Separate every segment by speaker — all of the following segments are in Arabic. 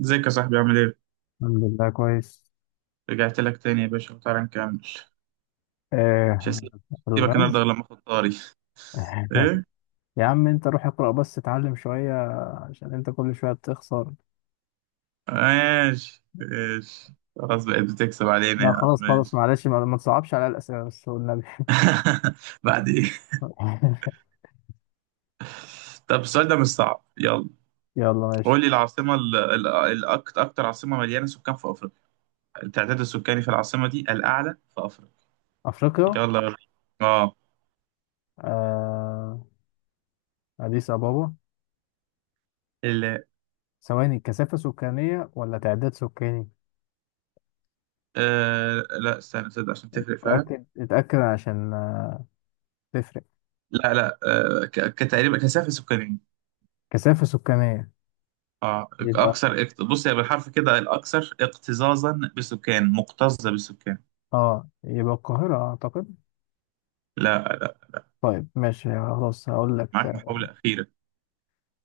Speaker 1: ازيك يا صاحبي عامل ايه؟
Speaker 2: الحمد لله كويس.
Speaker 1: رجعت لك تاني يا باشا وتعالى نكمل. مش
Speaker 2: آه
Speaker 1: هسيبك.
Speaker 2: في
Speaker 1: هسيبك النهارده
Speaker 2: الغاز.
Speaker 1: غير لما اخد طاري. ايه؟
Speaker 2: يا عم انت روح اقرأ بس اتعلم شوية، عشان انت كل شوية بتخسر.
Speaker 1: ماشي ماشي. خلاص بقيت بتكسب علينا
Speaker 2: لا
Speaker 1: يا عم
Speaker 2: خلاص خلاص،
Speaker 1: ماشي.
Speaker 2: معلش ما تصعبش على الأسئلة بس، والنبي.
Speaker 1: بعد ايه؟ طب السؤال ده مش صعب، يلا.
Speaker 2: يلا
Speaker 1: قول
Speaker 2: ماشي.
Speaker 1: لي العاصمة أكتر عاصمة مليانة سكان في أفريقيا، التعداد السكاني في العاصمة دي الأعلى في أفريقيا.
Speaker 2: أفريقيا.
Speaker 1: يلا وريني. اه.
Speaker 2: آه أديس أبابا.
Speaker 1: ال.
Speaker 2: ثواني، كثافة سكانية ولا تعداد سكاني؟
Speaker 1: آه. لا استنى تصدق عشان تفرق فعلا.
Speaker 2: اتأكد اتأكد عشان تفرق.
Speaker 1: لا لا. آه ك- كتقريبا كثافة سكانية.
Speaker 2: كثافة سكانية
Speaker 1: اه.
Speaker 2: يبقى.
Speaker 1: اكثر بص هي بالحرف كده الاكثر اكتظاظا بسكان، مكتظه بسكان.
Speaker 2: اه يبقى القاهرة أعتقد.
Speaker 1: لا لا.
Speaker 2: طيب ماشي خلاص، هقول لك.
Speaker 1: معاك محاوله اخيره.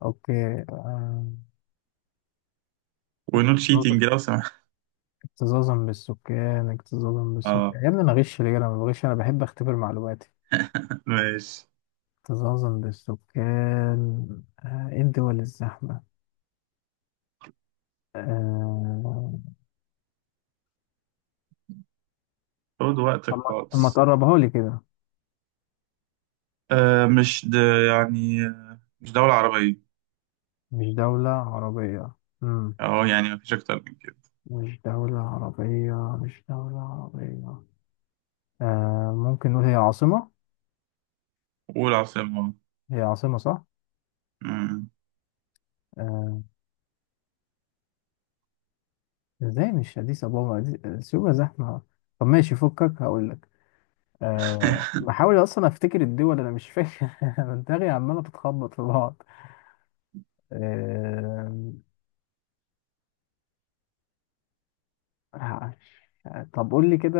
Speaker 2: أوكي.
Speaker 1: ونوت
Speaker 2: آه،
Speaker 1: شيتنج لو سمحت.
Speaker 2: اكتظاظا بالسكان اكتظاظا
Speaker 1: اه
Speaker 2: بالسكان، يا ابني انا غش ليه؟ انا ما بغش، انا بحب اختبر معلوماتي.
Speaker 1: ماشي.
Speaker 2: اكتظاظا بالسكان. ايه الدول الزحمة؟ آه،
Speaker 1: خد وقتك
Speaker 2: طب ما
Speaker 1: خالص.
Speaker 2: تقربها لي كده.
Speaker 1: آه مش د... مش دوله عربيه.
Speaker 2: مش دولة عربية. مم.
Speaker 1: اه يعني مفيش اكتر من كده.
Speaker 2: مش دولة عربية، مش دولة عربية. ممكن نقول هي عاصمة.
Speaker 1: قول عاصمه.
Speaker 2: هي عاصمة، صح؟
Speaker 1: مم.
Speaker 2: آه، ازاي مش أديس أبابا؟ سيوة زحمة. طب ماشي فكك، هقول لك. بحاول اصلا افتكر الدول، انا مش فاكر. أنا دماغي عماله بتخبط في بعض. أه ه- طب قول لي كده.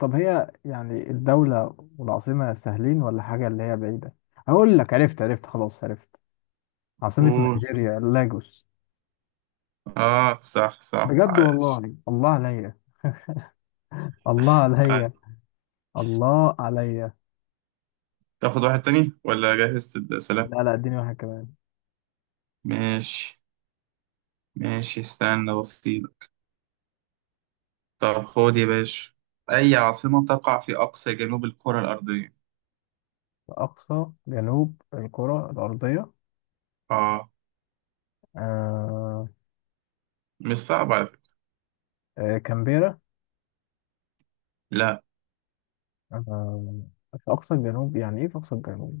Speaker 2: طب هي يعني الدوله والعاصمه سهلين ولا حاجه اللي هي بعيده؟ هقول لك عرفت عرفت، خلاص عرفت. عاصمه
Speaker 1: قول.
Speaker 2: نيجيريا، لاجوس.
Speaker 1: اه صح صح
Speaker 2: بجد
Speaker 1: عايش.
Speaker 2: والله. الله عليا، الله
Speaker 1: عايش.
Speaker 2: عليا، الله عليا.
Speaker 1: تاخد واحد تاني ولا جهزت السلام؟
Speaker 2: لا لا، اديني واحد كمان.
Speaker 1: ماشي ماشي. استنى بسيط. طب خد يا باشا، أي عاصمة تقع في أقصى جنوب الكرة الأرضية؟
Speaker 2: اقصى جنوب الكره الارضيه.
Speaker 1: آه
Speaker 2: أه.
Speaker 1: مش صعب على فكرة.
Speaker 2: كامبيرا.
Speaker 1: لا.
Speaker 2: آه، في أقصى الجنوب، يعني إيه في أقصى الجنوب؟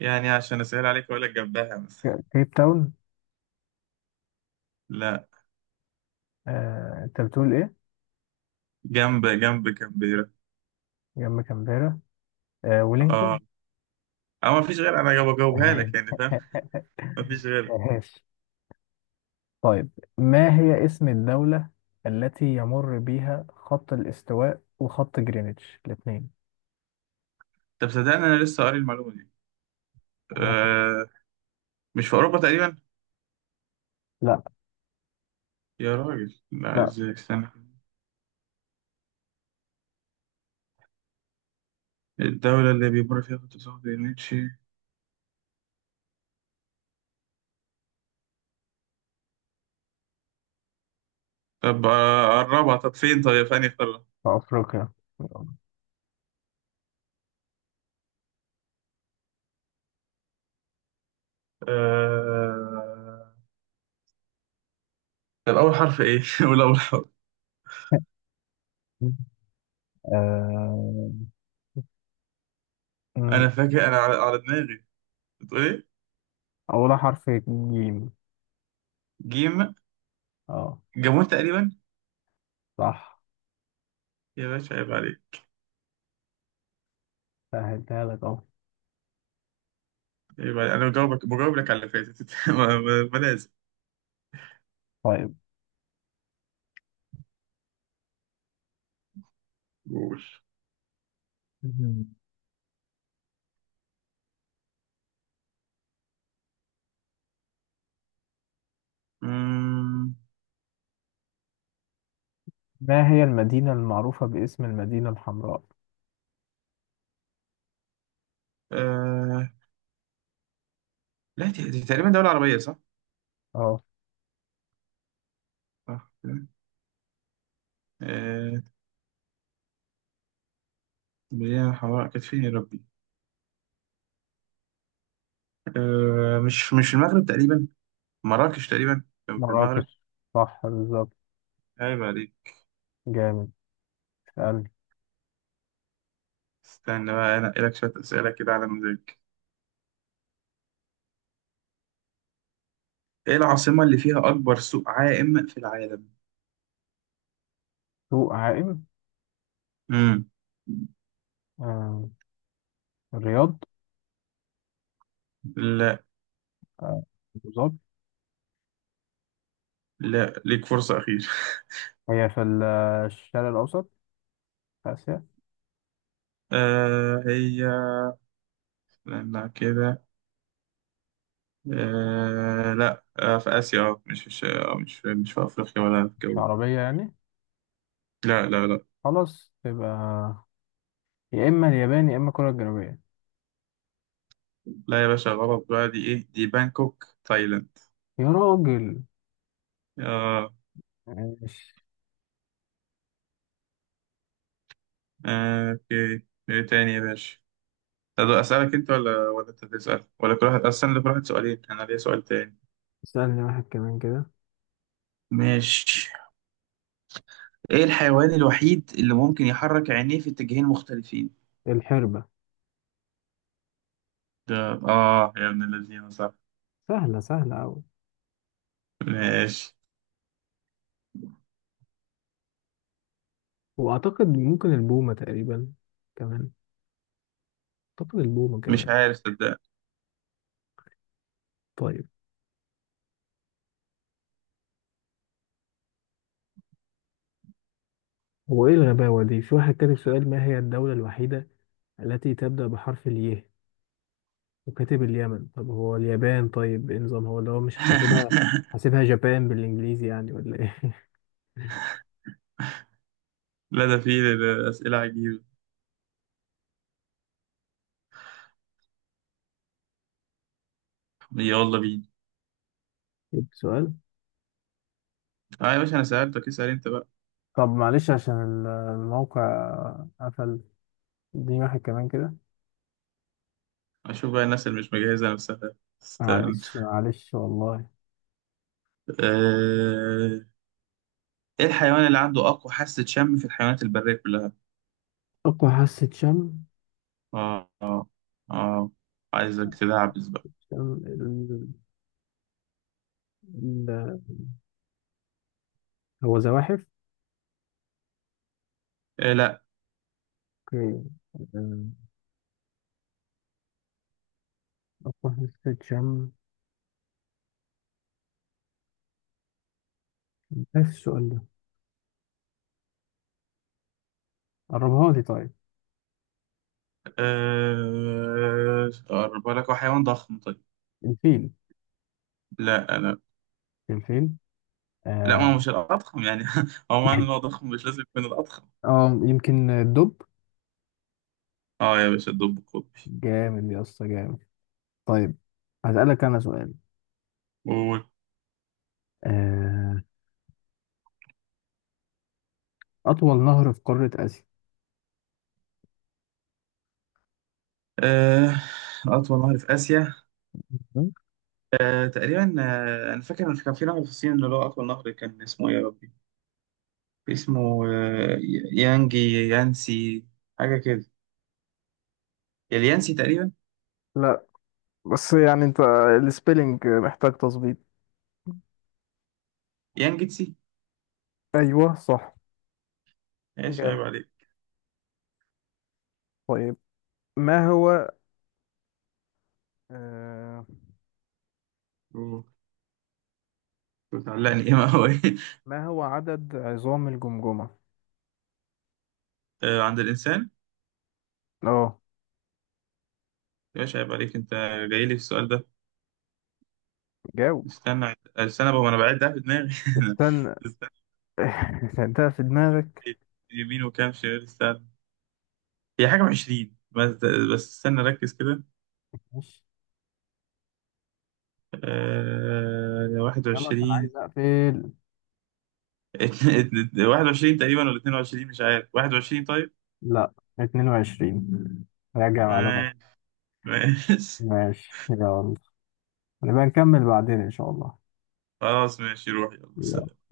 Speaker 1: يعني عشان أسهل عليك أقول لك جنبها مثلا.
Speaker 2: كيب تاون.
Speaker 1: لا.
Speaker 2: أنت بتقول إيه؟
Speaker 1: جنب كامبيرا.
Speaker 2: جنب كامبيرا.
Speaker 1: آه.
Speaker 2: ولينغتون.
Speaker 1: أو مفيش غير، أنا جاوب- بجاوبها لك يعني، فاهم؟ مفيش غير.
Speaker 2: ماشي. طيب، ما هي اسم الدولة التي يمر بها خط الاستواء وخط جرينتش الاثنين؟
Speaker 1: طب صدقني أنا لسه قاري المعلومة دي. آه مش في أوروبا تقريبا؟
Speaker 2: لا
Speaker 1: يا راجل لا
Speaker 2: لا.
Speaker 1: إزاي، استنى. الدولة اللي بيمر فيها خط السواد نيتشي. طب قربها، طب فين، طب يا فاني قربها.
Speaker 2: في أفريقيا.
Speaker 1: آه... طب أول حرف إيه؟ قول أول حرف.
Speaker 2: آه، م،
Speaker 1: انا فاكر انا على دماغي. بتقول ايه؟
Speaker 2: أولها حرف جيم.
Speaker 1: جيم.
Speaker 2: اه
Speaker 1: جابون تقريبا.
Speaker 2: صح.
Speaker 1: يا باشا عيب عليك.
Speaker 2: سهلتها لك اهو.
Speaker 1: عيب عليك، انا بجاوبك، بجاوب لك على اللي فاتت ما لازم.
Speaker 2: طيب،
Speaker 1: قول. أمم،
Speaker 2: ما هي المدينة المعروفة باسم المدينة الحمراء؟
Speaker 1: آه... لا دي تقريبا دولة عربية، صح؟
Speaker 2: اه.
Speaker 1: صح كده. آه... مليانة حمراء، كانت فين يا ربي؟ مش مش المغرب تقريبا؟ مراكش تقريبا، كان في المغرب.
Speaker 2: مراكش. صح بالظبط.
Speaker 1: عيب عليك.
Speaker 2: جامد. سألني.
Speaker 1: استنى بقى انا لك شوية أسئلة كده على مزاجك. ايه العاصمة اللي فيها أكبر سوق عائم في العالم؟
Speaker 2: سوق عائم.
Speaker 1: امم.
Speaker 2: آه. الرياض. آه، أبو ظبي.
Speaker 1: لا ليك فرصة أخيرة.
Speaker 2: هي في الشرق الأوسط، في آسيا.
Speaker 1: آه هي، لا كده، آه لا آه في آسيا، مش في أفريقيا ولا في
Speaker 2: مش
Speaker 1: الجو.
Speaker 2: عربية يعني؟
Speaker 1: لا لا لا.
Speaker 2: خلاص، تبقى يا إما اليابان يا إما كوريا الجنوبية.
Speaker 1: لا يا باشا غلط بقى، دي إيه دي، بانكوك تايلاند.
Speaker 2: يا راجل.
Speaker 1: آه
Speaker 2: ماشي.
Speaker 1: آه. أوكي إيه تاني يا باشا؟ طب أسألك أنت ولا أنت تسأل، ولا كل واحد، أستنى كل واحد سؤالين، أنا ليا سؤال تاني.
Speaker 2: اسألني واحد كمان كده.
Speaker 1: ماشي. إيه الحيوان الوحيد اللي ممكن يحرك عينيه في اتجاهين مختلفين؟
Speaker 2: الحربة.
Speaker 1: ده. آه يا ابن الذين صح.
Speaker 2: سهلة سهلة أوي.
Speaker 1: ماشي.
Speaker 2: وأعتقد ممكن البومة تقريبا كمان. أعتقد البومة كمان.
Speaker 1: مش عارف صدق.
Speaker 2: طيب، هو ايه الغباوة دي؟ في واحد كاتب سؤال: ما هي الدولة الوحيدة التي تبدأ بحرف الياء؟ وكاتب اليمن. طب هو اليابان؟ طيب ايه نظام هو اللي هو مش حاسبها؟ حاسبها جابان بالانجليزي يعني ولا ايه؟
Speaker 1: لا ده فيه أسئلة عجيبة. يلا بينا.
Speaker 2: جبت سؤال.
Speaker 1: اه يا باشا أنا سألتك، اسأل أنت بقى.
Speaker 2: طب معلش، عشان الموقع قفل. اديني واحد كمان كده.
Speaker 1: أشوف بقى الناس اللي مش مجهزة نفسها. استنى.
Speaker 2: معلش معلش والله.
Speaker 1: آه، إيه الحيوان اللي عنده أقوى حاسة شم في الحيوانات البرية كلها؟
Speaker 2: أقوى حاسة شم.
Speaker 1: آه آه. آه. عايزك تدعبس بقى.
Speaker 2: شم ال... هو زواحف.
Speaker 1: إيه لا.
Speaker 2: اوكي. آه، أقوى حاسة شم. إيه السؤال ده؟ قربها لي طيب.
Speaker 1: أقرب لك، هو حيوان ضخم طيب.
Speaker 2: الفيل.
Speaker 1: لا لا
Speaker 2: الفيل.
Speaker 1: لا. ما
Speaker 2: آه،
Speaker 1: هو مش الأضخم يعني هو معنى إن هو ضخم مش لازم يكون الأضخم.
Speaker 2: اه يمكن الدب.
Speaker 1: آه يا باشا الدب القطبي.
Speaker 2: جامد يا اسطى، جامد. طيب، هسألك انا سؤال. آه، اطول نهر في قارة اسيا.
Speaker 1: آه، أطول نهر في آسيا. تقريبا، أنا فاكر إن كان في نهر في الصين اللي هو أطول نهر، كان اسمه إيه يا ربي؟ اسمه يانجي، يانسي، حاجة كده. اليانسي تقريبا.
Speaker 2: لا بس يعني انت السبيلنج محتاج تظبيط.
Speaker 1: يانجتسي.
Speaker 2: ايوه صح.
Speaker 1: إيش عيب
Speaker 2: جامد.
Speaker 1: عليك؟
Speaker 2: طيب، ما هو آه
Speaker 1: أوه، بتعلقني إيه ما هو إيه؟
Speaker 2: ما هو عدد عظام الجمجمة؟
Speaker 1: عند الإنسان.
Speaker 2: اه
Speaker 1: إيش عيب عليك أنت، جاي لي في السؤال ده.
Speaker 2: جاوب.
Speaker 1: استنى استنى بقى وأنا بعد ده في دماغي.
Speaker 2: استنى.
Speaker 1: استنى.
Speaker 2: ده في دماغك.
Speaker 1: يمين وكام شمال، استنى. هي حاجة وعشرين بس. بس استنى ركز كده.
Speaker 2: ماشي يلا، كان
Speaker 1: 21.
Speaker 2: عايز اقفل.
Speaker 1: 21 تقريبا، ولا 22 مش عارف، 21 طيب.
Speaker 2: لا، 22، راجع معلومات.
Speaker 1: آه... ماشي.
Speaker 2: ماشي يلا، هنبقى نكمل بعدين إن شاء الله.
Speaker 1: خلاص ماشي، روح، يلا
Speaker 2: يلا.
Speaker 1: سلام.